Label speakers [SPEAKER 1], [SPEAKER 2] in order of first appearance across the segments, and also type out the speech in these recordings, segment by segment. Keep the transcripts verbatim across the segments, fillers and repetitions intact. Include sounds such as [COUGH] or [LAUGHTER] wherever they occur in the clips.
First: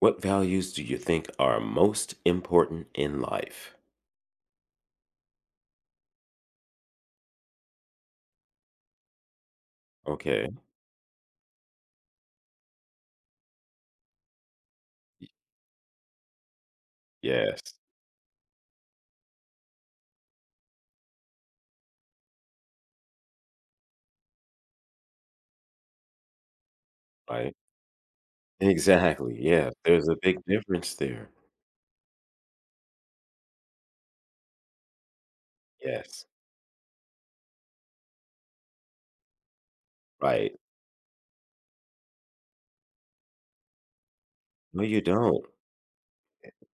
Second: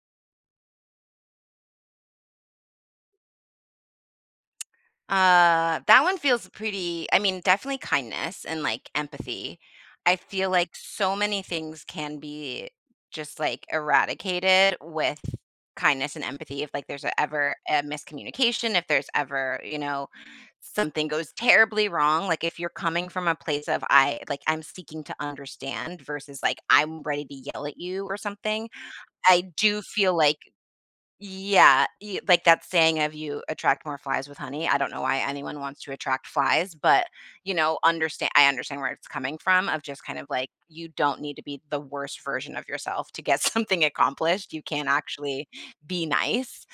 [SPEAKER 1] What values do you think are most important in life?
[SPEAKER 2] Uh, that one feels pretty I mean, definitely kindness and, like, empathy. I
[SPEAKER 1] Okay.
[SPEAKER 2] feel like so many things can be just, like, eradicated with
[SPEAKER 1] Y-
[SPEAKER 2] kindness and empathy if, like, there's a ever
[SPEAKER 1] Yes.
[SPEAKER 2] a miscommunication, if there's ever, you know, something goes terribly wrong, like, if you're coming from a place of, "I like, I'm seeking to understand," versus, like, "I'm ready to
[SPEAKER 1] Right.
[SPEAKER 2] yell at you," or something,
[SPEAKER 1] Exactly.
[SPEAKER 2] I
[SPEAKER 1] Yeah.
[SPEAKER 2] do
[SPEAKER 1] There's
[SPEAKER 2] feel
[SPEAKER 1] a big
[SPEAKER 2] like
[SPEAKER 1] difference there.
[SPEAKER 2] yeah, y like that saying of you attract more flies with honey. I don't know why anyone wants to attract
[SPEAKER 1] Yes.
[SPEAKER 2] flies, but, you know, understand I understand where it's coming from of just kind of like,
[SPEAKER 1] Right.
[SPEAKER 2] you don't need to be the worst version of yourself to get [LAUGHS] something accomplished. You
[SPEAKER 1] No,
[SPEAKER 2] can
[SPEAKER 1] you don't.
[SPEAKER 2] actually be nice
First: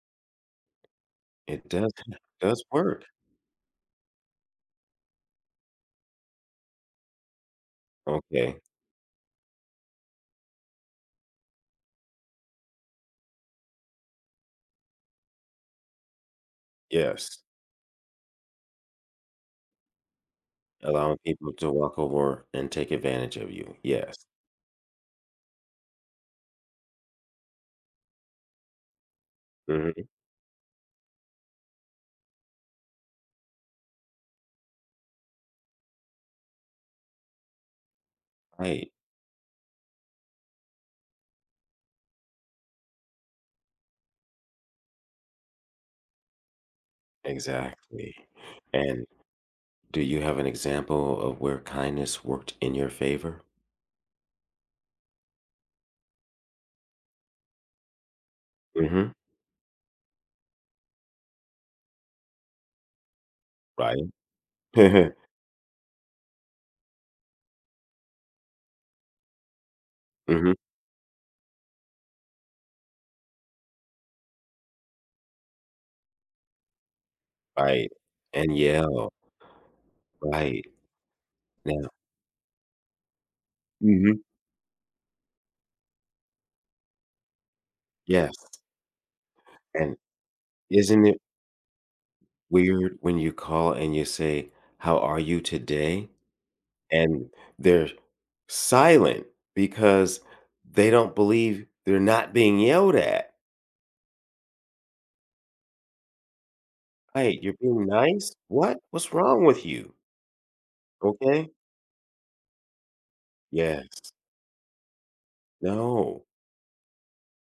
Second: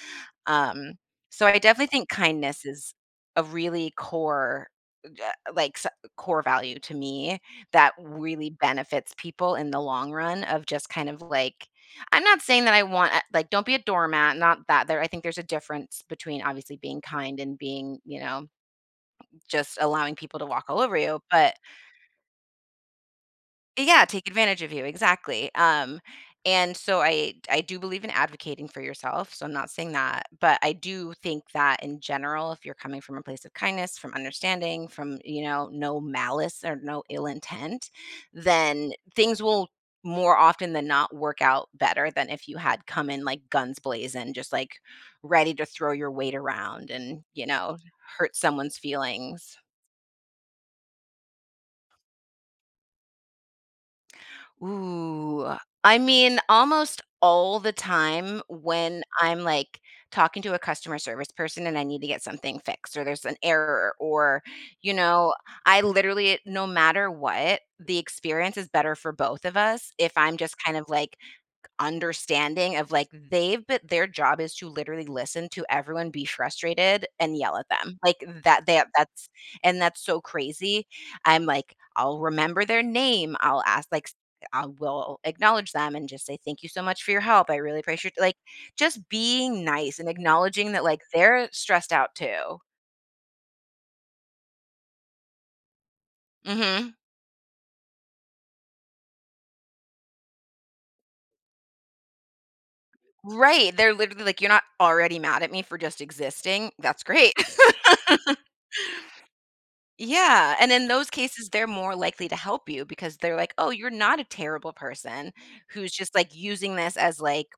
[SPEAKER 2] um, so I
[SPEAKER 1] It
[SPEAKER 2] definitely
[SPEAKER 1] does
[SPEAKER 2] think kindness
[SPEAKER 1] does
[SPEAKER 2] is
[SPEAKER 1] work.
[SPEAKER 2] a really core, uh, like s- core value to me that really
[SPEAKER 1] Okay.
[SPEAKER 2] benefits people in the long run of just kind of like I'm not saying that I want uh, like don't be a doormat, not that there I think there's a difference between obviously being
[SPEAKER 1] Yes.
[SPEAKER 2] kind and being, you know, just allowing people to walk all over
[SPEAKER 1] Allowing
[SPEAKER 2] you,
[SPEAKER 1] people
[SPEAKER 2] but
[SPEAKER 1] to walk over and take advantage of you.
[SPEAKER 2] yeah,
[SPEAKER 1] Yes.
[SPEAKER 2] take advantage of you, exactly, um, and so I I do believe in advocating for yourself, so I'm not saying
[SPEAKER 1] Mhm.
[SPEAKER 2] that, but I do think that in general, if you're coming from a place of kindness, from understanding, from, you know, no malice or no ill intent,
[SPEAKER 1] Right.
[SPEAKER 2] then things will more often than not work out better than if you had come in, like, guns blazing, just, like, ready to throw your weight around and, you know,
[SPEAKER 1] Exactly.
[SPEAKER 2] hurt someone's
[SPEAKER 1] And
[SPEAKER 2] feelings.
[SPEAKER 1] do you have an example of where kindness worked in your favor?
[SPEAKER 2] Ooh, I mean, almost all the time when
[SPEAKER 1] hmm
[SPEAKER 2] I'm, like, talking to a customer service person and I need to get something fixed or there's an error
[SPEAKER 1] Right.
[SPEAKER 2] or, you
[SPEAKER 1] [LAUGHS]
[SPEAKER 2] know, I literally no matter what, the experience is better for both of us if I'm
[SPEAKER 1] hmm
[SPEAKER 2] just kind of, like, understanding of like they've but their job is to literally listen to everyone be frustrated and yell at
[SPEAKER 1] Right.
[SPEAKER 2] them. Like
[SPEAKER 1] And
[SPEAKER 2] that
[SPEAKER 1] yeah.
[SPEAKER 2] that that's and that's so
[SPEAKER 1] Right.
[SPEAKER 2] crazy. I'm like,
[SPEAKER 1] Now
[SPEAKER 2] I'll remember their name. I'll ask like s-
[SPEAKER 1] Mhm.
[SPEAKER 2] I will acknowledge them and just say thank you so much for your help. I really appreciate
[SPEAKER 1] Yes,
[SPEAKER 2] like just being
[SPEAKER 1] and
[SPEAKER 2] nice and acknowledging that like
[SPEAKER 1] isn't it
[SPEAKER 2] they're stressed out too.
[SPEAKER 1] weird when you call and you say, "How are you today?"
[SPEAKER 2] Mhm.
[SPEAKER 1] And they're silent because they don't believe they're not being yelled at.
[SPEAKER 2] Right. They're literally like, you're not already mad at me for just existing. That's great.
[SPEAKER 1] Right. You're being nice?
[SPEAKER 2] [LAUGHS]
[SPEAKER 1] What? What's wrong with you?
[SPEAKER 2] Yeah, and in those cases,
[SPEAKER 1] Okay?
[SPEAKER 2] they're more likely to help you because they're like, "Oh, you're
[SPEAKER 1] Yes.
[SPEAKER 2] not a terrible person who's just,
[SPEAKER 1] No.
[SPEAKER 2] like, using this as, like,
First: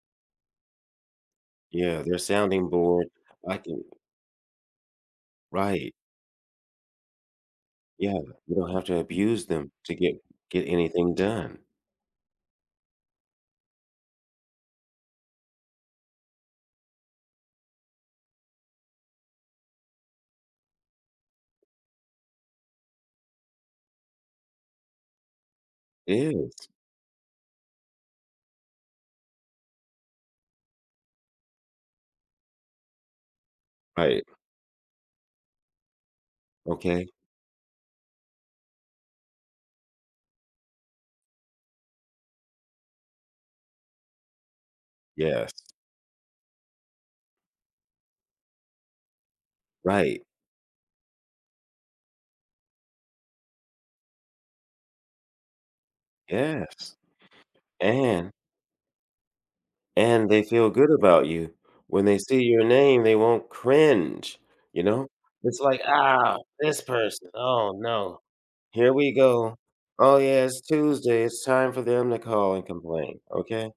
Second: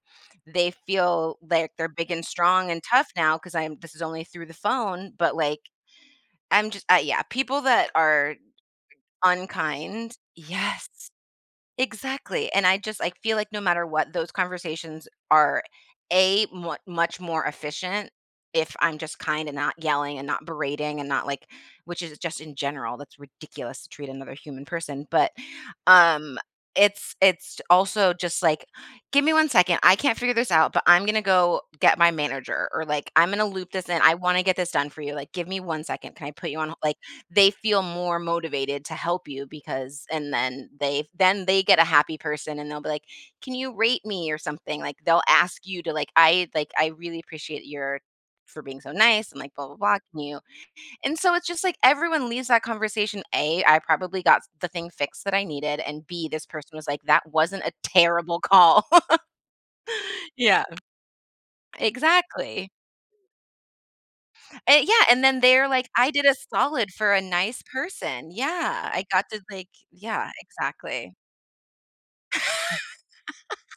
[SPEAKER 2] they feel like they're
[SPEAKER 1] Yeah,
[SPEAKER 2] big
[SPEAKER 1] they're
[SPEAKER 2] and
[SPEAKER 1] sounding
[SPEAKER 2] strong and tough
[SPEAKER 1] board.
[SPEAKER 2] now." Because 'cause
[SPEAKER 1] I
[SPEAKER 2] I'm
[SPEAKER 1] can
[SPEAKER 2] this is only through the phone," but, like,
[SPEAKER 1] Right.
[SPEAKER 2] I'm just uh, yeah, people that
[SPEAKER 1] Yeah,
[SPEAKER 2] are
[SPEAKER 1] you don't have to abuse them to
[SPEAKER 2] unkind.
[SPEAKER 1] get get
[SPEAKER 2] Yes.
[SPEAKER 1] anything done.
[SPEAKER 2] Exactly, and I just I feel like no matter what, those conversations are, A, mu much more efficient if I'm just kind and not yelling and not berating and not, like which is just in general, that's ridiculous to treat another human person, but
[SPEAKER 1] It
[SPEAKER 2] um,
[SPEAKER 1] is.
[SPEAKER 2] it's it's also just like, "Give me one second, I can't figure this out, but I'm gonna go get my manager," or like, "I'm gonna loop this in, I
[SPEAKER 1] Right.
[SPEAKER 2] wanna get this done for you, like, give me one second, can I put you on h" like,
[SPEAKER 1] Okay.
[SPEAKER 2] they feel more motivated to help you because and then they then they get a happy person and they'll be like, "Can you rate me?" or something, like, they'll
[SPEAKER 1] Yes.
[SPEAKER 2] ask you to like, "I like, I really appreciate your for being so nice," and like, "Blah, blah, blah, can
[SPEAKER 1] Right.
[SPEAKER 2] you" And so it's just like everyone leaves that conversation. A, I probably got the thing fixed that I needed. And B, this person was
[SPEAKER 1] Yes.
[SPEAKER 2] like, that wasn't a
[SPEAKER 1] And
[SPEAKER 2] terrible call. [LAUGHS]
[SPEAKER 1] and they
[SPEAKER 2] Yeah.
[SPEAKER 1] feel good about you. When they see your
[SPEAKER 2] Exactly.
[SPEAKER 1] name, they won't cringe, you
[SPEAKER 2] Eh, yeah.
[SPEAKER 1] know?
[SPEAKER 2] And then
[SPEAKER 1] It's
[SPEAKER 2] they're
[SPEAKER 1] like,
[SPEAKER 2] like, I did a
[SPEAKER 1] "Ah, this
[SPEAKER 2] solid for a
[SPEAKER 1] person.
[SPEAKER 2] nice
[SPEAKER 1] Oh, no.
[SPEAKER 2] person. Yeah.
[SPEAKER 1] Here
[SPEAKER 2] I
[SPEAKER 1] we
[SPEAKER 2] got to
[SPEAKER 1] go.
[SPEAKER 2] like,
[SPEAKER 1] Oh,
[SPEAKER 2] yeah,
[SPEAKER 1] yeah, it's
[SPEAKER 2] exactly.
[SPEAKER 1] Tuesday. It's time for them to call and complain." Okay?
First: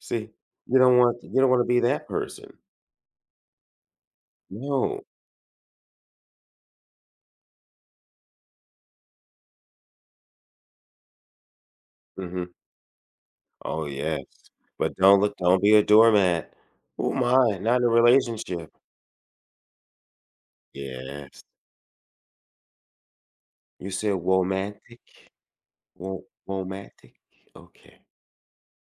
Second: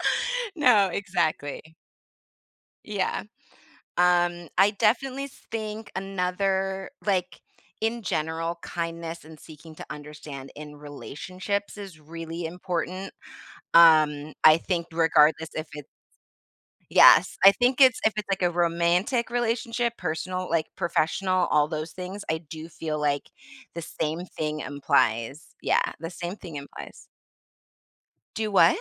[SPEAKER 1] See,
[SPEAKER 2] [LAUGHS]
[SPEAKER 1] you
[SPEAKER 2] No,
[SPEAKER 1] don't want you don't
[SPEAKER 2] exactly.
[SPEAKER 1] wanna be that person.
[SPEAKER 2] Yeah. Um, I
[SPEAKER 1] No.
[SPEAKER 2] definitely think another, like, in general, kindness and seeking to understand in relationships is really
[SPEAKER 1] Mhm.
[SPEAKER 2] important.
[SPEAKER 1] Oh, yes.
[SPEAKER 2] Um, I think
[SPEAKER 1] But don't look
[SPEAKER 2] regardless
[SPEAKER 1] don't
[SPEAKER 2] if
[SPEAKER 1] be a
[SPEAKER 2] it's
[SPEAKER 1] doormat. "Oh
[SPEAKER 2] Yes, I
[SPEAKER 1] my, not
[SPEAKER 2] think
[SPEAKER 1] in a
[SPEAKER 2] it's if it's like a
[SPEAKER 1] relationship."
[SPEAKER 2] romantic relationship, personal, like
[SPEAKER 1] Yes.
[SPEAKER 2] professional, all those things, I do feel like the
[SPEAKER 1] You said
[SPEAKER 2] same thing
[SPEAKER 1] romantic.
[SPEAKER 2] implies. Yeah,
[SPEAKER 1] Wo
[SPEAKER 2] the same thing implies.
[SPEAKER 1] womantic? Okay.
[SPEAKER 2] Do what?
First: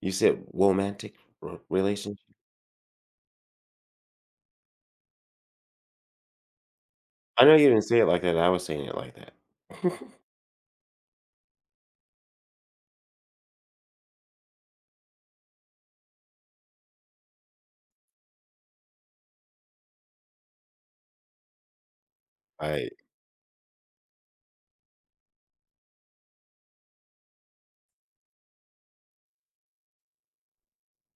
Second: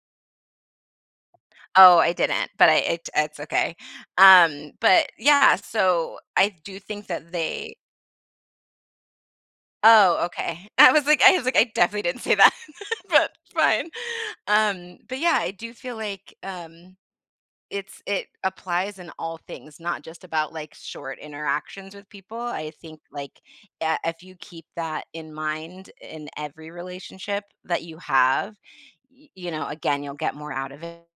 [SPEAKER 1] You said romantic r
[SPEAKER 2] Oh, I
[SPEAKER 1] relationship?
[SPEAKER 2] didn't, but I it it's okay. Um, but yeah, so I do think that
[SPEAKER 1] I know you
[SPEAKER 2] they
[SPEAKER 1] didn't say it like that, I was saying it like that. [LAUGHS]
[SPEAKER 2] Oh, okay. [LAUGHS] I was like I was like, I definitely didn't say that, [LAUGHS] but fine. Um, but yeah, I do feel like, um it's it applies in all things, not just about, like, short interactions with people. I
[SPEAKER 1] I
[SPEAKER 2] think, like, I if you keep that in mind in every relationship that you have, y you know, again, you'll get more out of it.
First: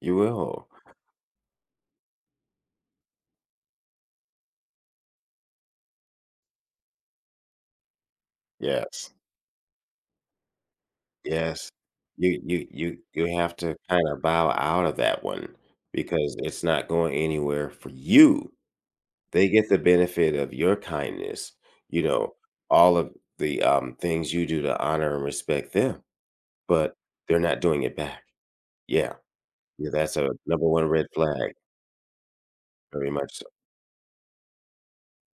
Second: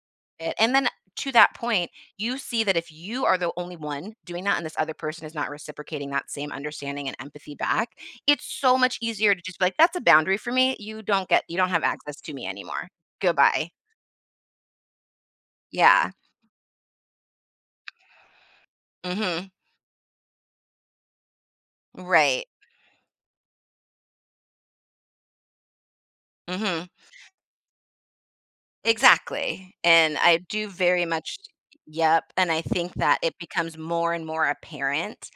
[SPEAKER 1] you will.
[SPEAKER 2] And then to that point, you see that if you are the only one doing that and this other person is not reciprocating that same understanding and empathy back, it's so much
[SPEAKER 1] Yes.
[SPEAKER 2] easier to just be like, "That's a boundary for me. You don't get you don't
[SPEAKER 1] Yes.
[SPEAKER 2] have access to
[SPEAKER 1] You
[SPEAKER 2] me
[SPEAKER 1] you
[SPEAKER 2] anymore.
[SPEAKER 1] you you have
[SPEAKER 2] Goodbye."
[SPEAKER 1] to kinda bow out of that one
[SPEAKER 2] Yeah.
[SPEAKER 1] because it's not going anywhere for you. They
[SPEAKER 2] Mhm.
[SPEAKER 1] get the benefit of your kindness, you know,
[SPEAKER 2] Right.
[SPEAKER 1] all of the, um, things you do to honor and respect them,
[SPEAKER 2] Mhm.
[SPEAKER 1] but they're not doing it back. Yeah.
[SPEAKER 2] Exactly,
[SPEAKER 1] Yeah,
[SPEAKER 2] and
[SPEAKER 1] that's a
[SPEAKER 2] I
[SPEAKER 1] number
[SPEAKER 2] do
[SPEAKER 1] one
[SPEAKER 2] very
[SPEAKER 1] red
[SPEAKER 2] much
[SPEAKER 1] flag,
[SPEAKER 2] Yep, and I think
[SPEAKER 1] very
[SPEAKER 2] that it
[SPEAKER 1] much
[SPEAKER 2] becomes more and more apparent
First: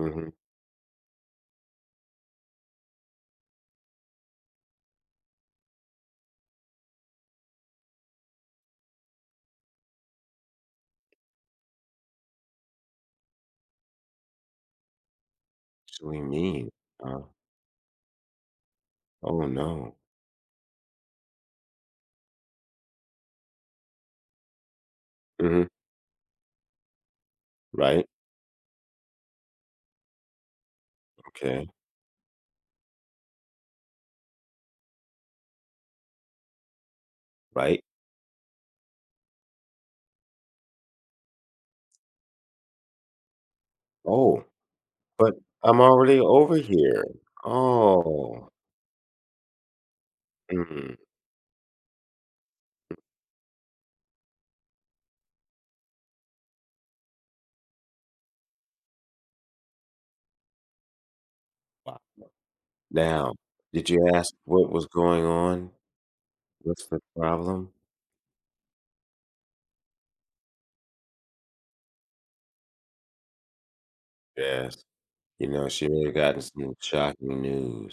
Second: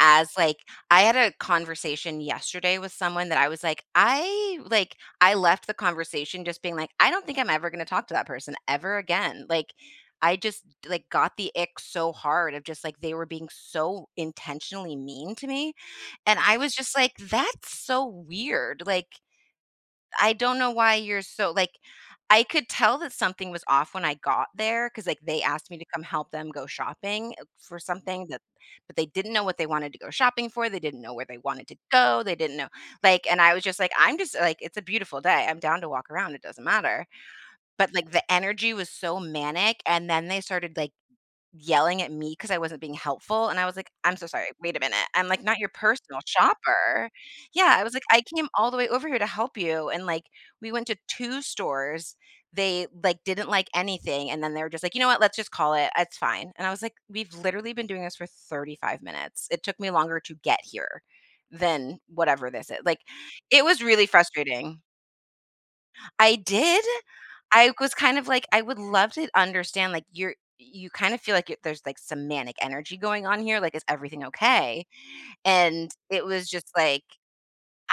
[SPEAKER 2] as, like I had a conversation yesterday with someone that I was like, "I" like, I left the conversation just being like, "I don't think I'm ever gonna talk to that person ever again." Like, I just, like, got the ick so hard of just, like, they were being so intentionally mean to me,
[SPEAKER 1] Actually
[SPEAKER 2] and I
[SPEAKER 1] mean,
[SPEAKER 2] was just like,
[SPEAKER 1] uh,
[SPEAKER 2] "That's so weird." Like
[SPEAKER 1] oh, no.
[SPEAKER 2] I don't know why you're so like, I could tell that something was off when I got there because like, they
[SPEAKER 1] Mhm.
[SPEAKER 2] asked me to come help them go shopping, uh, for
[SPEAKER 1] Right,
[SPEAKER 2] something that but they didn't know what they wanted to go shopping for, they didn't know where they wanted
[SPEAKER 1] okay,
[SPEAKER 2] to go, they didn't know like, and I was just like, "I'm just like, it's a beautiful day, I'm down to walk around, it doesn't matter."
[SPEAKER 1] right.
[SPEAKER 2] But, like, the energy was so manic, and then they started, like yelling at me because I wasn't being helpful, and I was like, "I'm so
[SPEAKER 1] Oh,
[SPEAKER 2] sorry, wait a minute, I'm,
[SPEAKER 1] but
[SPEAKER 2] like, not your [LAUGHS]
[SPEAKER 1] I'm
[SPEAKER 2] personal
[SPEAKER 1] already over here.
[SPEAKER 2] shopper." Yeah, I was like, "I came
[SPEAKER 1] Oh,
[SPEAKER 2] all the way over here to help you," and, like, we went
[SPEAKER 1] mm,
[SPEAKER 2] to two stores, they, like, didn't like anything, and then they were just like, "You know what, let's just call it, it's fine," and I was like, "We've literally been doing this for thirty-five minutes, it took me longer to get here
[SPEAKER 1] wow.
[SPEAKER 2] than whatever this is," like,
[SPEAKER 1] Now,
[SPEAKER 2] it was
[SPEAKER 1] did
[SPEAKER 2] really
[SPEAKER 1] you ask what
[SPEAKER 2] frustrating.
[SPEAKER 1] was going on?
[SPEAKER 2] I did.
[SPEAKER 1] What's the
[SPEAKER 2] I
[SPEAKER 1] problem?
[SPEAKER 2] was kind of like, I would love to understand, like, you're you kind of feel like it there's, like, some manic energy going on here, like, is everything
[SPEAKER 1] Yes.
[SPEAKER 2] okay?
[SPEAKER 1] You know, she
[SPEAKER 2] And
[SPEAKER 1] may have
[SPEAKER 2] it
[SPEAKER 1] gotten
[SPEAKER 2] was just
[SPEAKER 1] some
[SPEAKER 2] like,
[SPEAKER 1] shocking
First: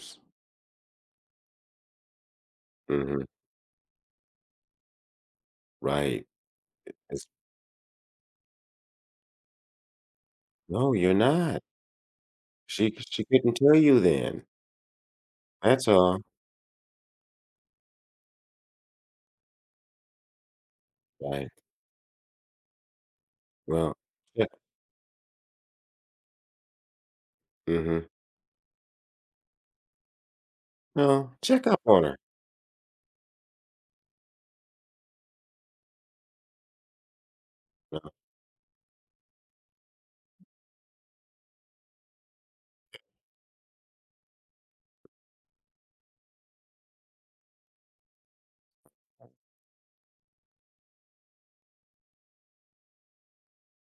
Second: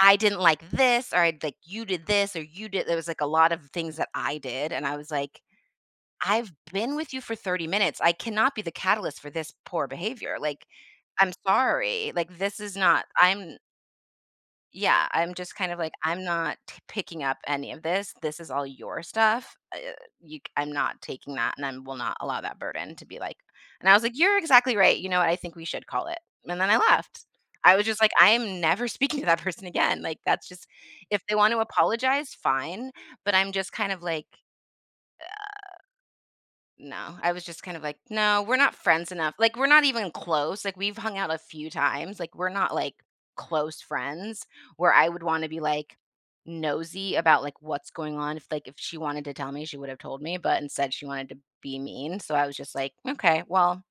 [SPEAKER 2] I didn't like this, or I'd like, you did this, or you did there was, like,
[SPEAKER 1] Mhm,
[SPEAKER 2] a lot of things that I did, and I was like,
[SPEAKER 1] right.
[SPEAKER 2] "I've been with you
[SPEAKER 1] it's
[SPEAKER 2] for thirty minutes, I cannot be the catalyst for this poor behavior, like,
[SPEAKER 1] no, you're
[SPEAKER 2] I'm
[SPEAKER 1] not.
[SPEAKER 2] sorry, like, this is
[SPEAKER 1] She
[SPEAKER 2] not
[SPEAKER 1] she couldn't
[SPEAKER 2] I'm
[SPEAKER 1] tell you then.
[SPEAKER 2] yeah, I'm just kind of
[SPEAKER 1] That's
[SPEAKER 2] like,
[SPEAKER 1] all.
[SPEAKER 2] "I'm not t picking up any of this. This is all your stuff. Uh, you I I'm not taking
[SPEAKER 1] Right.
[SPEAKER 2] that, and I will not allow that burden to be like" and I
[SPEAKER 1] Well,
[SPEAKER 2] was like, "You're
[SPEAKER 1] check
[SPEAKER 2] exactly right. You know what? I think we should call it." And then I left. I was just
[SPEAKER 1] mhm.
[SPEAKER 2] like, "I am never [LAUGHS] speaking to that person again." Like, that's just if
[SPEAKER 1] No,
[SPEAKER 2] they want to
[SPEAKER 1] check up on her.
[SPEAKER 2] apologize, fine, but I'm just kind of like no, I was just kind of like,
[SPEAKER 1] No,
[SPEAKER 2] "No, we're not friends enough." Like, we're not even close, like, we've hung out a few times, like, we're not, like, close friends where I would wanna be, like, nosy about, like, what's going on. If, like, if she wanted to tell me, she would have told me, but instead she wanted to be mean, so I was just like, "Okay, well,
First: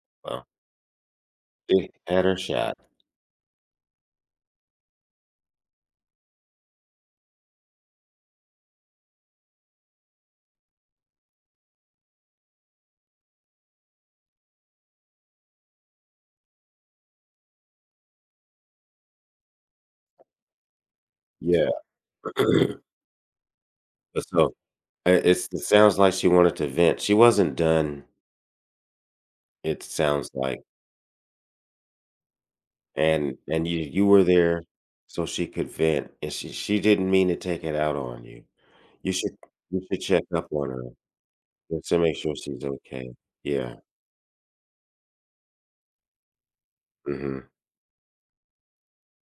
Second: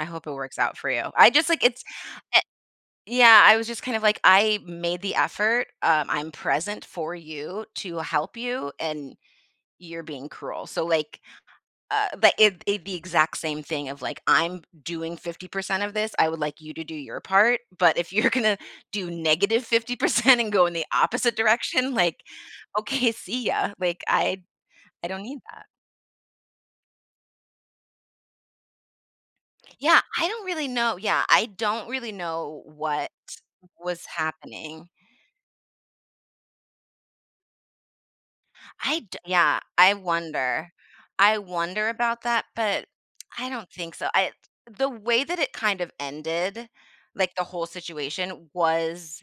[SPEAKER 2] I hope it
[SPEAKER 1] well
[SPEAKER 2] works out for you." I just like, it's
[SPEAKER 1] It had her
[SPEAKER 2] eh.
[SPEAKER 1] shot.
[SPEAKER 2] Yeah, I was just kind of like, "I made the effort, um, I'm present for you to help you, and you're being cruel." So, like uh, but it it the exact same thing of like, "I'm doing fifty percent of this, I would like you to do your part, but if you're [LAUGHS] gonna do fifty percent and go in the opposite
[SPEAKER 1] Yeah.
[SPEAKER 2] direction, like,
[SPEAKER 1] [CLEARS THROAT]
[SPEAKER 2] okay, see ya." Like,
[SPEAKER 1] But
[SPEAKER 2] I
[SPEAKER 1] so,
[SPEAKER 2] I
[SPEAKER 1] I
[SPEAKER 2] don't need
[SPEAKER 1] it's it
[SPEAKER 2] that.
[SPEAKER 1] sounds like she wanted to vent. She wasn't done, it
[SPEAKER 2] Yeah, I
[SPEAKER 1] sounds
[SPEAKER 2] don't
[SPEAKER 1] like,
[SPEAKER 2] really know yeah, I don't really know what
[SPEAKER 1] and and you
[SPEAKER 2] was
[SPEAKER 1] you were there
[SPEAKER 2] happening.
[SPEAKER 1] so she could vent, and she she didn't mean to take it out on you.
[SPEAKER 2] I
[SPEAKER 1] You
[SPEAKER 2] d
[SPEAKER 1] should
[SPEAKER 2] yeah,
[SPEAKER 1] you
[SPEAKER 2] I
[SPEAKER 1] should check up on
[SPEAKER 2] wonder.
[SPEAKER 1] her
[SPEAKER 2] I wonder
[SPEAKER 1] just to make
[SPEAKER 2] about
[SPEAKER 1] sure
[SPEAKER 2] that,
[SPEAKER 1] she's
[SPEAKER 2] but
[SPEAKER 1] okay.
[SPEAKER 2] I don't
[SPEAKER 1] Yeah.
[SPEAKER 2] think so. I The way that it kind of ended, like, the
[SPEAKER 1] Mhm.
[SPEAKER 2] whole situation was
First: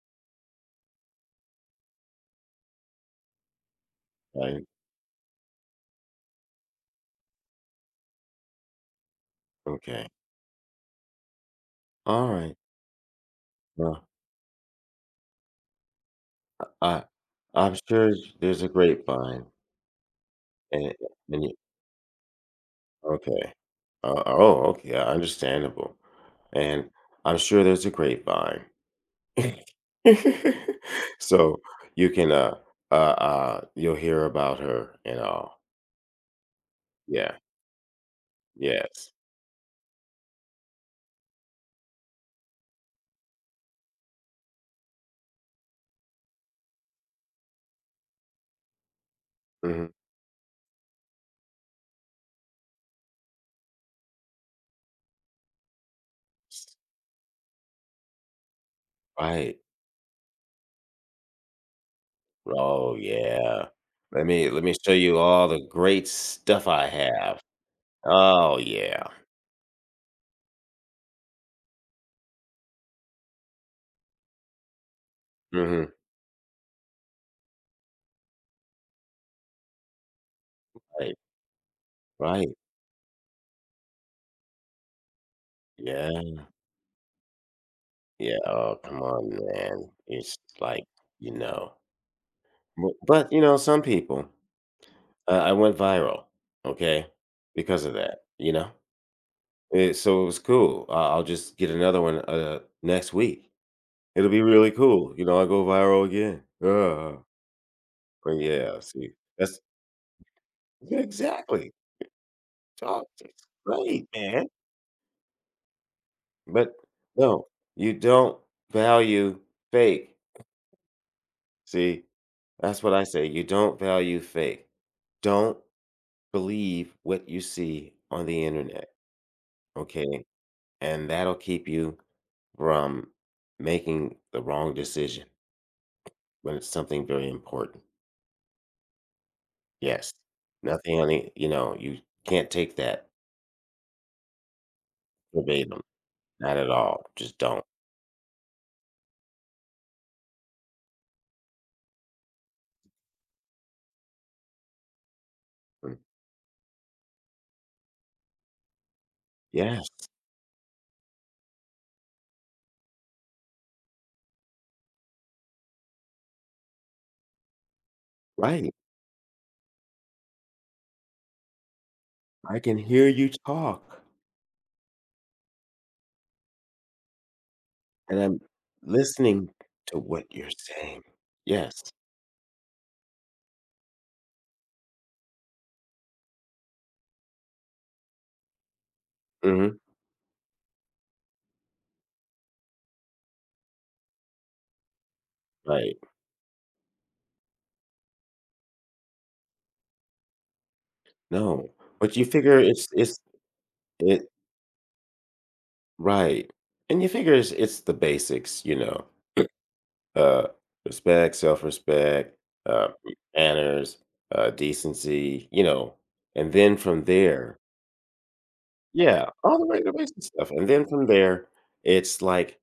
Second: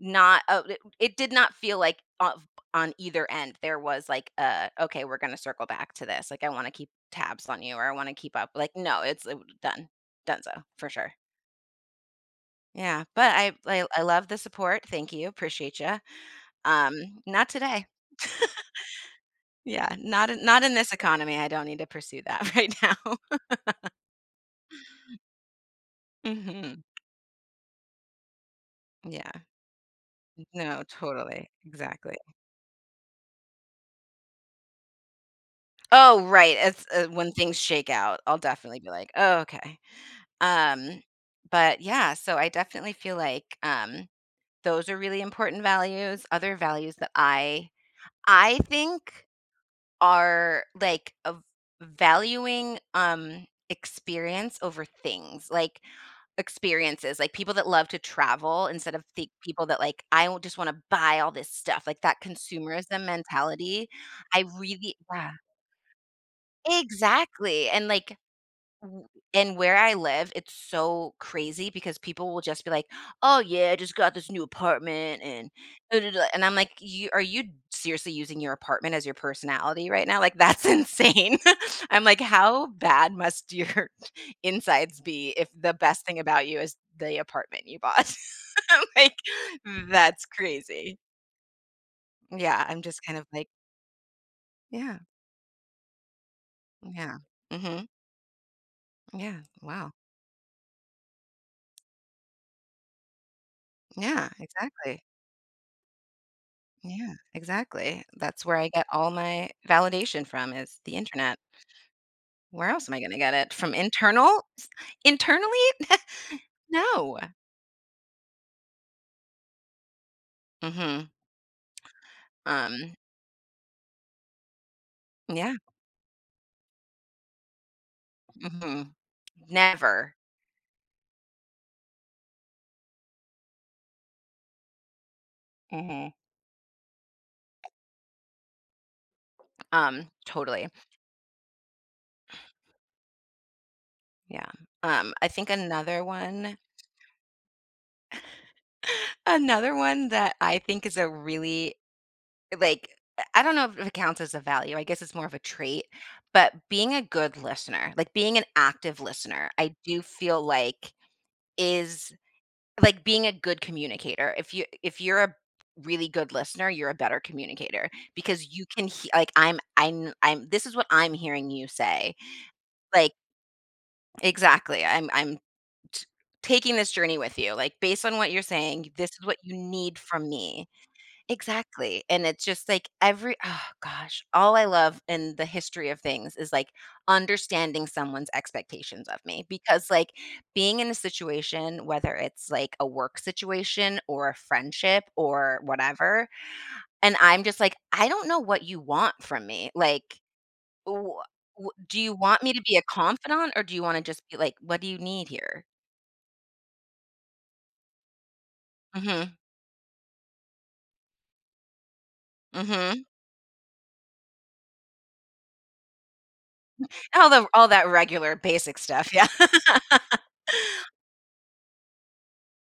[SPEAKER 2] not, oh, it it did not feel like of on either end, there was like,
[SPEAKER 1] Right.
[SPEAKER 2] uh, "Okay, we're gonna circle back to this." Like, "I wanna keep tabs on you," or, "I wanna keep up." Like, no, it's it done.
[SPEAKER 1] Okay.
[SPEAKER 2] Done, so for sure.
[SPEAKER 1] Alright.
[SPEAKER 2] Yeah, but I I I
[SPEAKER 1] Well,
[SPEAKER 2] love the support, thank you, appreciate you. Um,
[SPEAKER 1] I
[SPEAKER 2] Not
[SPEAKER 1] I'm
[SPEAKER 2] today.
[SPEAKER 1] sure there's a
[SPEAKER 2] [LAUGHS]
[SPEAKER 1] grapevine,
[SPEAKER 2] Yeah, not in not in
[SPEAKER 1] and
[SPEAKER 2] this economy,
[SPEAKER 1] and
[SPEAKER 2] I don't need to pursue that [LAUGHS] right now.
[SPEAKER 1] Okay. Uh, oh, okay, yeah, understandable,
[SPEAKER 2] Mhm.
[SPEAKER 1] and I'm sure there's a grapevine.
[SPEAKER 2] Yeah.
[SPEAKER 1] [LAUGHS]
[SPEAKER 2] No, totally,
[SPEAKER 1] So, you
[SPEAKER 2] exactly.
[SPEAKER 1] can, uh uh uh, you'll hear about her and all.
[SPEAKER 2] Oh, right, it's, uh, when
[SPEAKER 1] Yeah,
[SPEAKER 2] things shake out, I'll definitely be like,
[SPEAKER 1] yes.
[SPEAKER 2] "Oh, okay." Um, but yeah, so I definitely feel like um those are really important values. Other values that I I think
[SPEAKER 1] Mhm,
[SPEAKER 2] are like of valuing um experience over things. Like experiences, like people that love to travel instead of the
[SPEAKER 1] right.
[SPEAKER 2] people that like i w- just want to buy all this stuff, like that
[SPEAKER 1] Oh,
[SPEAKER 2] consumerism
[SPEAKER 1] yeah.
[SPEAKER 2] mentality.
[SPEAKER 1] Let
[SPEAKER 2] i
[SPEAKER 1] me let me show
[SPEAKER 2] really
[SPEAKER 1] you
[SPEAKER 2] yeah
[SPEAKER 1] all the great stuff I have.
[SPEAKER 2] exactly, and like
[SPEAKER 1] Oh, yeah.
[SPEAKER 2] W and where I live, it's so crazy because people will just be like, "Oh, yeah, I just got this new apartment," and
[SPEAKER 1] Mhm,
[SPEAKER 2] da, da, da," and I'm like, "You are you seriously using your apartment as your personality right now? Like, that's [LAUGHS]
[SPEAKER 1] right,
[SPEAKER 2] insane." [LAUGHS] I'm like,
[SPEAKER 1] right.
[SPEAKER 2] "How bad must your [LAUGHS] insides be if the best thing
[SPEAKER 1] Yeah,
[SPEAKER 2] about you is the apartment you bought?"
[SPEAKER 1] yeah.
[SPEAKER 2] [LAUGHS]
[SPEAKER 1] Oh,
[SPEAKER 2] I'm
[SPEAKER 1] come
[SPEAKER 2] like,
[SPEAKER 1] on, man.
[SPEAKER 2] "That's
[SPEAKER 1] It's like,
[SPEAKER 2] crazy."
[SPEAKER 1] you know.
[SPEAKER 2] Yeah, I'm
[SPEAKER 1] Bu
[SPEAKER 2] just kind of
[SPEAKER 1] but, you
[SPEAKER 2] like,
[SPEAKER 1] know, some people
[SPEAKER 2] yeah,
[SPEAKER 1] Uh, I went viral, okay,
[SPEAKER 2] yeah.
[SPEAKER 1] because
[SPEAKER 2] Mhm.
[SPEAKER 1] of that, you know?
[SPEAKER 2] Yeah, wow.
[SPEAKER 1] Eh, so it was cool. I I'll just get another one, uh, next week.
[SPEAKER 2] Yeah,
[SPEAKER 1] It'll be really
[SPEAKER 2] exactly.
[SPEAKER 1] cool, you know, I go viral again.
[SPEAKER 2] Yeah,
[SPEAKER 1] Uh,
[SPEAKER 2] exactly.
[SPEAKER 1] but
[SPEAKER 2] That's where I
[SPEAKER 1] yeah,
[SPEAKER 2] get all
[SPEAKER 1] see,
[SPEAKER 2] my
[SPEAKER 1] that's
[SPEAKER 2] validation from, is the
[SPEAKER 1] Yeah,
[SPEAKER 2] internet.
[SPEAKER 1] exactly.
[SPEAKER 2] Where else am I
[SPEAKER 1] Talk
[SPEAKER 2] gonna get
[SPEAKER 1] it's
[SPEAKER 2] it? From
[SPEAKER 1] great,
[SPEAKER 2] internal?
[SPEAKER 1] man.
[SPEAKER 2] S- Internally? [LAUGHS]
[SPEAKER 1] But
[SPEAKER 2] No.
[SPEAKER 1] no, you don't value fake.
[SPEAKER 2] Hmm.
[SPEAKER 1] See, that's what
[SPEAKER 2] Um,
[SPEAKER 1] I say, you don't value fake.
[SPEAKER 2] yeah.
[SPEAKER 1] Don't believe what you see on the
[SPEAKER 2] Hmm.
[SPEAKER 1] internet,
[SPEAKER 2] Never.
[SPEAKER 1] okay? And that'll keep you from making the wrong decision
[SPEAKER 2] Hmm.
[SPEAKER 1] when it's something very important.
[SPEAKER 2] Um,
[SPEAKER 1] Yes.
[SPEAKER 2] totally.
[SPEAKER 1] Nothing on the you know, you can't take that
[SPEAKER 2] Yeah. Um, I think
[SPEAKER 1] verbatim.
[SPEAKER 2] another
[SPEAKER 1] Not
[SPEAKER 2] one,
[SPEAKER 1] at all. Just don't.
[SPEAKER 2] Another one that I think is a really, like, I don't know if it counts as a value. I guess it's more of a trait,
[SPEAKER 1] Mm.
[SPEAKER 2] but being a good listener, like being an active listener, I
[SPEAKER 1] Yes,
[SPEAKER 2] do feel like is like being a good communicator. If you if you're a really good listener, you're a better communicator, because you
[SPEAKER 1] right.
[SPEAKER 2] can he like I'm I'm I'm this is what I'm hearing you say.
[SPEAKER 1] I can hear
[SPEAKER 2] Like,
[SPEAKER 1] you talk,
[SPEAKER 2] exactly. I'm I'm t Taking this journey with you. Like, based on
[SPEAKER 1] and
[SPEAKER 2] what
[SPEAKER 1] I'm
[SPEAKER 2] you're saying, this is what
[SPEAKER 1] listening
[SPEAKER 2] you need
[SPEAKER 1] to what
[SPEAKER 2] from
[SPEAKER 1] you're
[SPEAKER 2] me.
[SPEAKER 1] saying. Yes.
[SPEAKER 2] Exactly, and it's just like, every, oh gosh, all I love in the history of things is, like, understanding someone's expectations of me,
[SPEAKER 1] Mhm.
[SPEAKER 2] because, like, being in a situation, whether it's, like, a work situation or a friendship or
[SPEAKER 1] Right.
[SPEAKER 2] whatever, and I'm just like, "I don't know what you want from me." Like, "Wha wha
[SPEAKER 1] No.
[SPEAKER 2] do you
[SPEAKER 1] But you
[SPEAKER 2] want me
[SPEAKER 1] figure
[SPEAKER 2] to be a
[SPEAKER 1] it's it's
[SPEAKER 2] confidant, or do you wanna just
[SPEAKER 1] it
[SPEAKER 2] be like, what do you need here?'"
[SPEAKER 1] right. And you figure it's it's the basics, you know.
[SPEAKER 2] Mhm,
[SPEAKER 1] Uh, respect, self-respect, uh,
[SPEAKER 2] mhm.
[SPEAKER 1] manners, uh, decency, you know, and then from
[SPEAKER 2] All the
[SPEAKER 1] there
[SPEAKER 2] all that regular basic stuff,
[SPEAKER 1] yeah,
[SPEAKER 2] yeah.
[SPEAKER 1] all the regular
[SPEAKER 2] [LAUGHS]
[SPEAKER 1] basic stuff, and then from there, it's like,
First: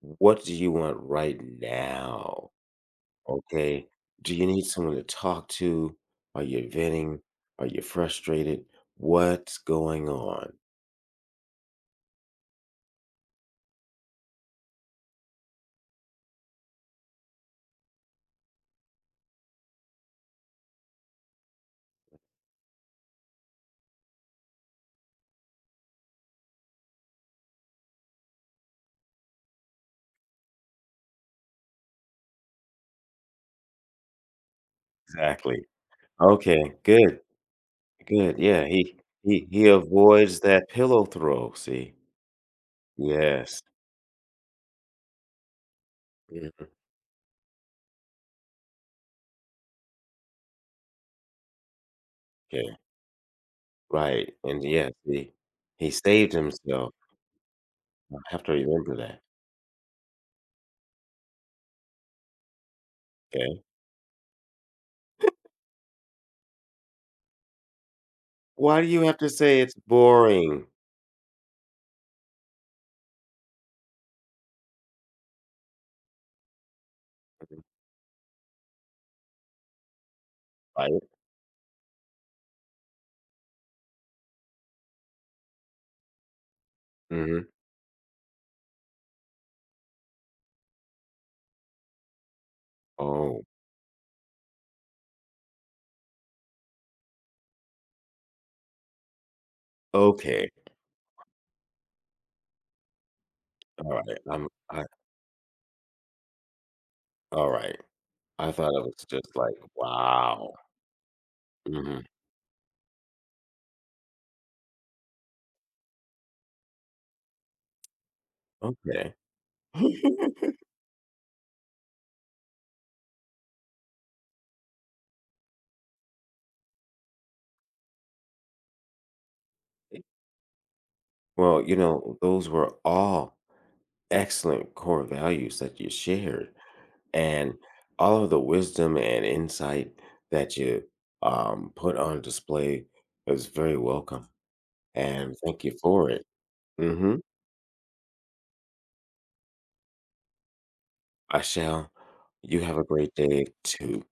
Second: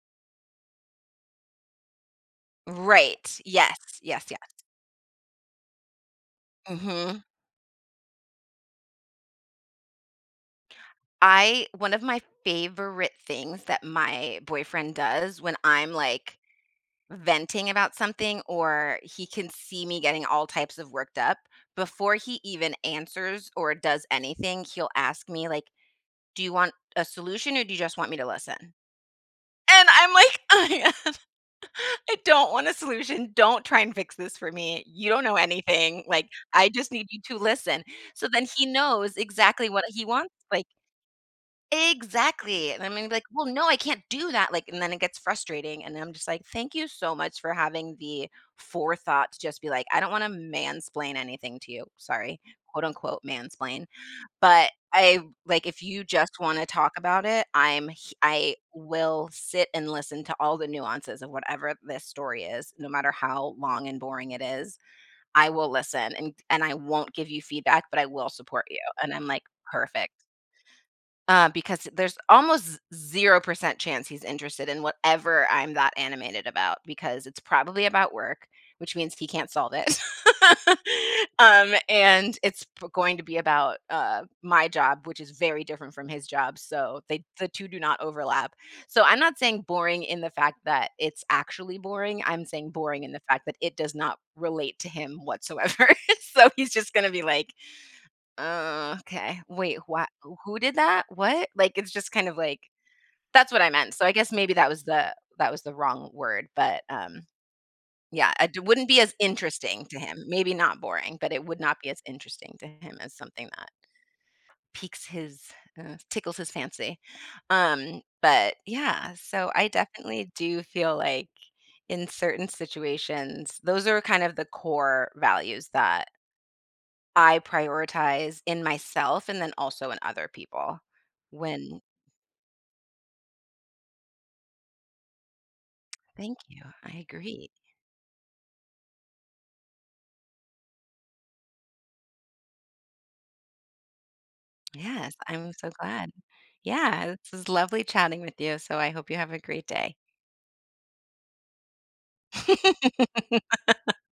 [SPEAKER 1] what do you want right now,
[SPEAKER 2] Right,
[SPEAKER 1] okay?
[SPEAKER 2] yes, yes.
[SPEAKER 1] Do you need someone to talk to? Are you venting?
[SPEAKER 2] Mhm.
[SPEAKER 1] Are you frustrated? What's going on?
[SPEAKER 2] I One of my favorite things that my boyfriend does when I'm, like, venting about something, or he can see me getting all types of worked up, before he even answers or does anything, he'll ask me, like, "Do you want a solution, or do you just want me to listen?" And I'm like, [LAUGHS] I don't want a solution, don't try and fix this for me, you don't know
[SPEAKER 1] Exactly.
[SPEAKER 2] anything, like, I
[SPEAKER 1] Okay,
[SPEAKER 2] just need
[SPEAKER 1] good,
[SPEAKER 2] you to listen." So
[SPEAKER 1] good,
[SPEAKER 2] then
[SPEAKER 1] yeah,
[SPEAKER 2] he
[SPEAKER 1] he
[SPEAKER 2] knows
[SPEAKER 1] he he
[SPEAKER 2] exactly what he wants,
[SPEAKER 1] avoids
[SPEAKER 2] like,
[SPEAKER 1] that pillow throw, see?
[SPEAKER 2] exactly, and I'm gonna be like, "Well,
[SPEAKER 1] Yes,
[SPEAKER 2] no, I can't do that," like, and then it gets frustrating, and I'm just like,
[SPEAKER 1] mhm.
[SPEAKER 2] "Thank you so much for having the forethought to just be like, I do 'I don't wanna mansplain anything to you.'" Sorry, quote, unquote, "mansplain,"
[SPEAKER 1] Right, and
[SPEAKER 2] but
[SPEAKER 1] yes,
[SPEAKER 2] I
[SPEAKER 1] he
[SPEAKER 2] like, if
[SPEAKER 1] he
[SPEAKER 2] you
[SPEAKER 1] saved
[SPEAKER 2] just wanna
[SPEAKER 1] himself.
[SPEAKER 2] talk about it, I'm h
[SPEAKER 1] I have to
[SPEAKER 2] I
[SPEAKER 1] remember that,
[SPEAKER 2] will sit and listen to all the nuances of whatever this story is, no matter how
[SPEAKER 1] okay.
[SPEAKER 2] long and boring it is. I will listen, and and I won't give you feedback, but I will support you,
[SPEAKER 1] Why do you
[SPEAKER 2] and
[SPEAKER 1] have
[SPEAKER 2] I'm
[SPEAKER 1] to
[SPEAKER 2] like,
[SPEAKER 1] say it's
[SPEAKER 2] "Perfect."
[SPEAKER 1] boring?
[SPEAKER 2] Uh, because there's almost zero percent chance he's interested in whatever I'm that animated about, because it's probably about work, which means he can't solve it.
[SPEAKER 1] Right?
[SPEAKER 2] [LAUGHS] Um, and it's p- going to be about uh, my job, which is very different from his job. So they
[SPEAKER 1] Mhm.
[SPEAKER 2] the two do not overlap. So I'm not saying boring in the fact that it's actually boring. I'm saying boring in the
[SPEAKER 1] Oh,
[SPEAKER 2] fact that it does not relate to him whatsoever. [LAUGHS] So he's just going to be like, uh, okay. Wait, what?
[SPEAKER 1] okay.
[SPEAKER 2] Who did that? What? Like, it's just kind of like that's what I meant. So I
[SPEAKER 1] Alright,
[SPEAKER 2] guess
[SPEAKER 1] I'm
[SPEAKER 2] maybe that
[SPEAKER 1] I
[SPEAKER 2] was the that was the wrong word, but um,
[SPEAKER 1] alright.
[SPEAKER 2] yeah,
[SPEAKER 1] I
[SPEAKER 2] it d-
[SPEAKER 1] thought it
[SPEAKER 2] wouldn't be
[SPEAKER 1] was
[SPEAKER 2] as
[SPEAKER 1] just like,
[SPEAKER 2] interesting to him.
[SPEAKER 1] wow.
[SPEAKER 2] Maybe not boring, but it would not be as
[SPEAKER 1] Mhm.
[SPEAKER 2] interesting to him as something that piques his uh, tickles his fancy. Um, but yeah,
[SPEAKER 1] Okay.
[SPEAKER 2] so I definitely
[SPEAKER 1] [LAUGHS]
[SPEAKER 2] do feel like in certain situations, those are kind of the core values that I prioritize in myself and then also in other people
[SPEAKER 1] Well, you
[SPEAKER 2] when...
[SPEAKER 1] know, those were all excellent core values that you
[SPEAKER 2] Thank
[SPEAKER 1] shared,
[SPEAKER 2] you, I agree.
[SPEAKER 1] and all of the wisdom and insight that you, um, put on display is very welcome.
[SPEAKER 2] Yes,
[SPEAKER 1] And
[SPEAKER 2] I'm
[SPEAKER 1] thank
[SPEAKER 2] so
[SPEAKER 1] you for
[SPEAKER 2] glad.
[SPEAKER 1] it.
[SPEAKER 2] Yeah,
[SPEAKER 1] Mhm.
[SPEAKER 2] this is lovely chatting with you, so I hope you have a great day.
[SPEAKER 1] I shall. You have a great day
[SPEAKER 2] [LAUGHS]
[SPEAKER 1] too.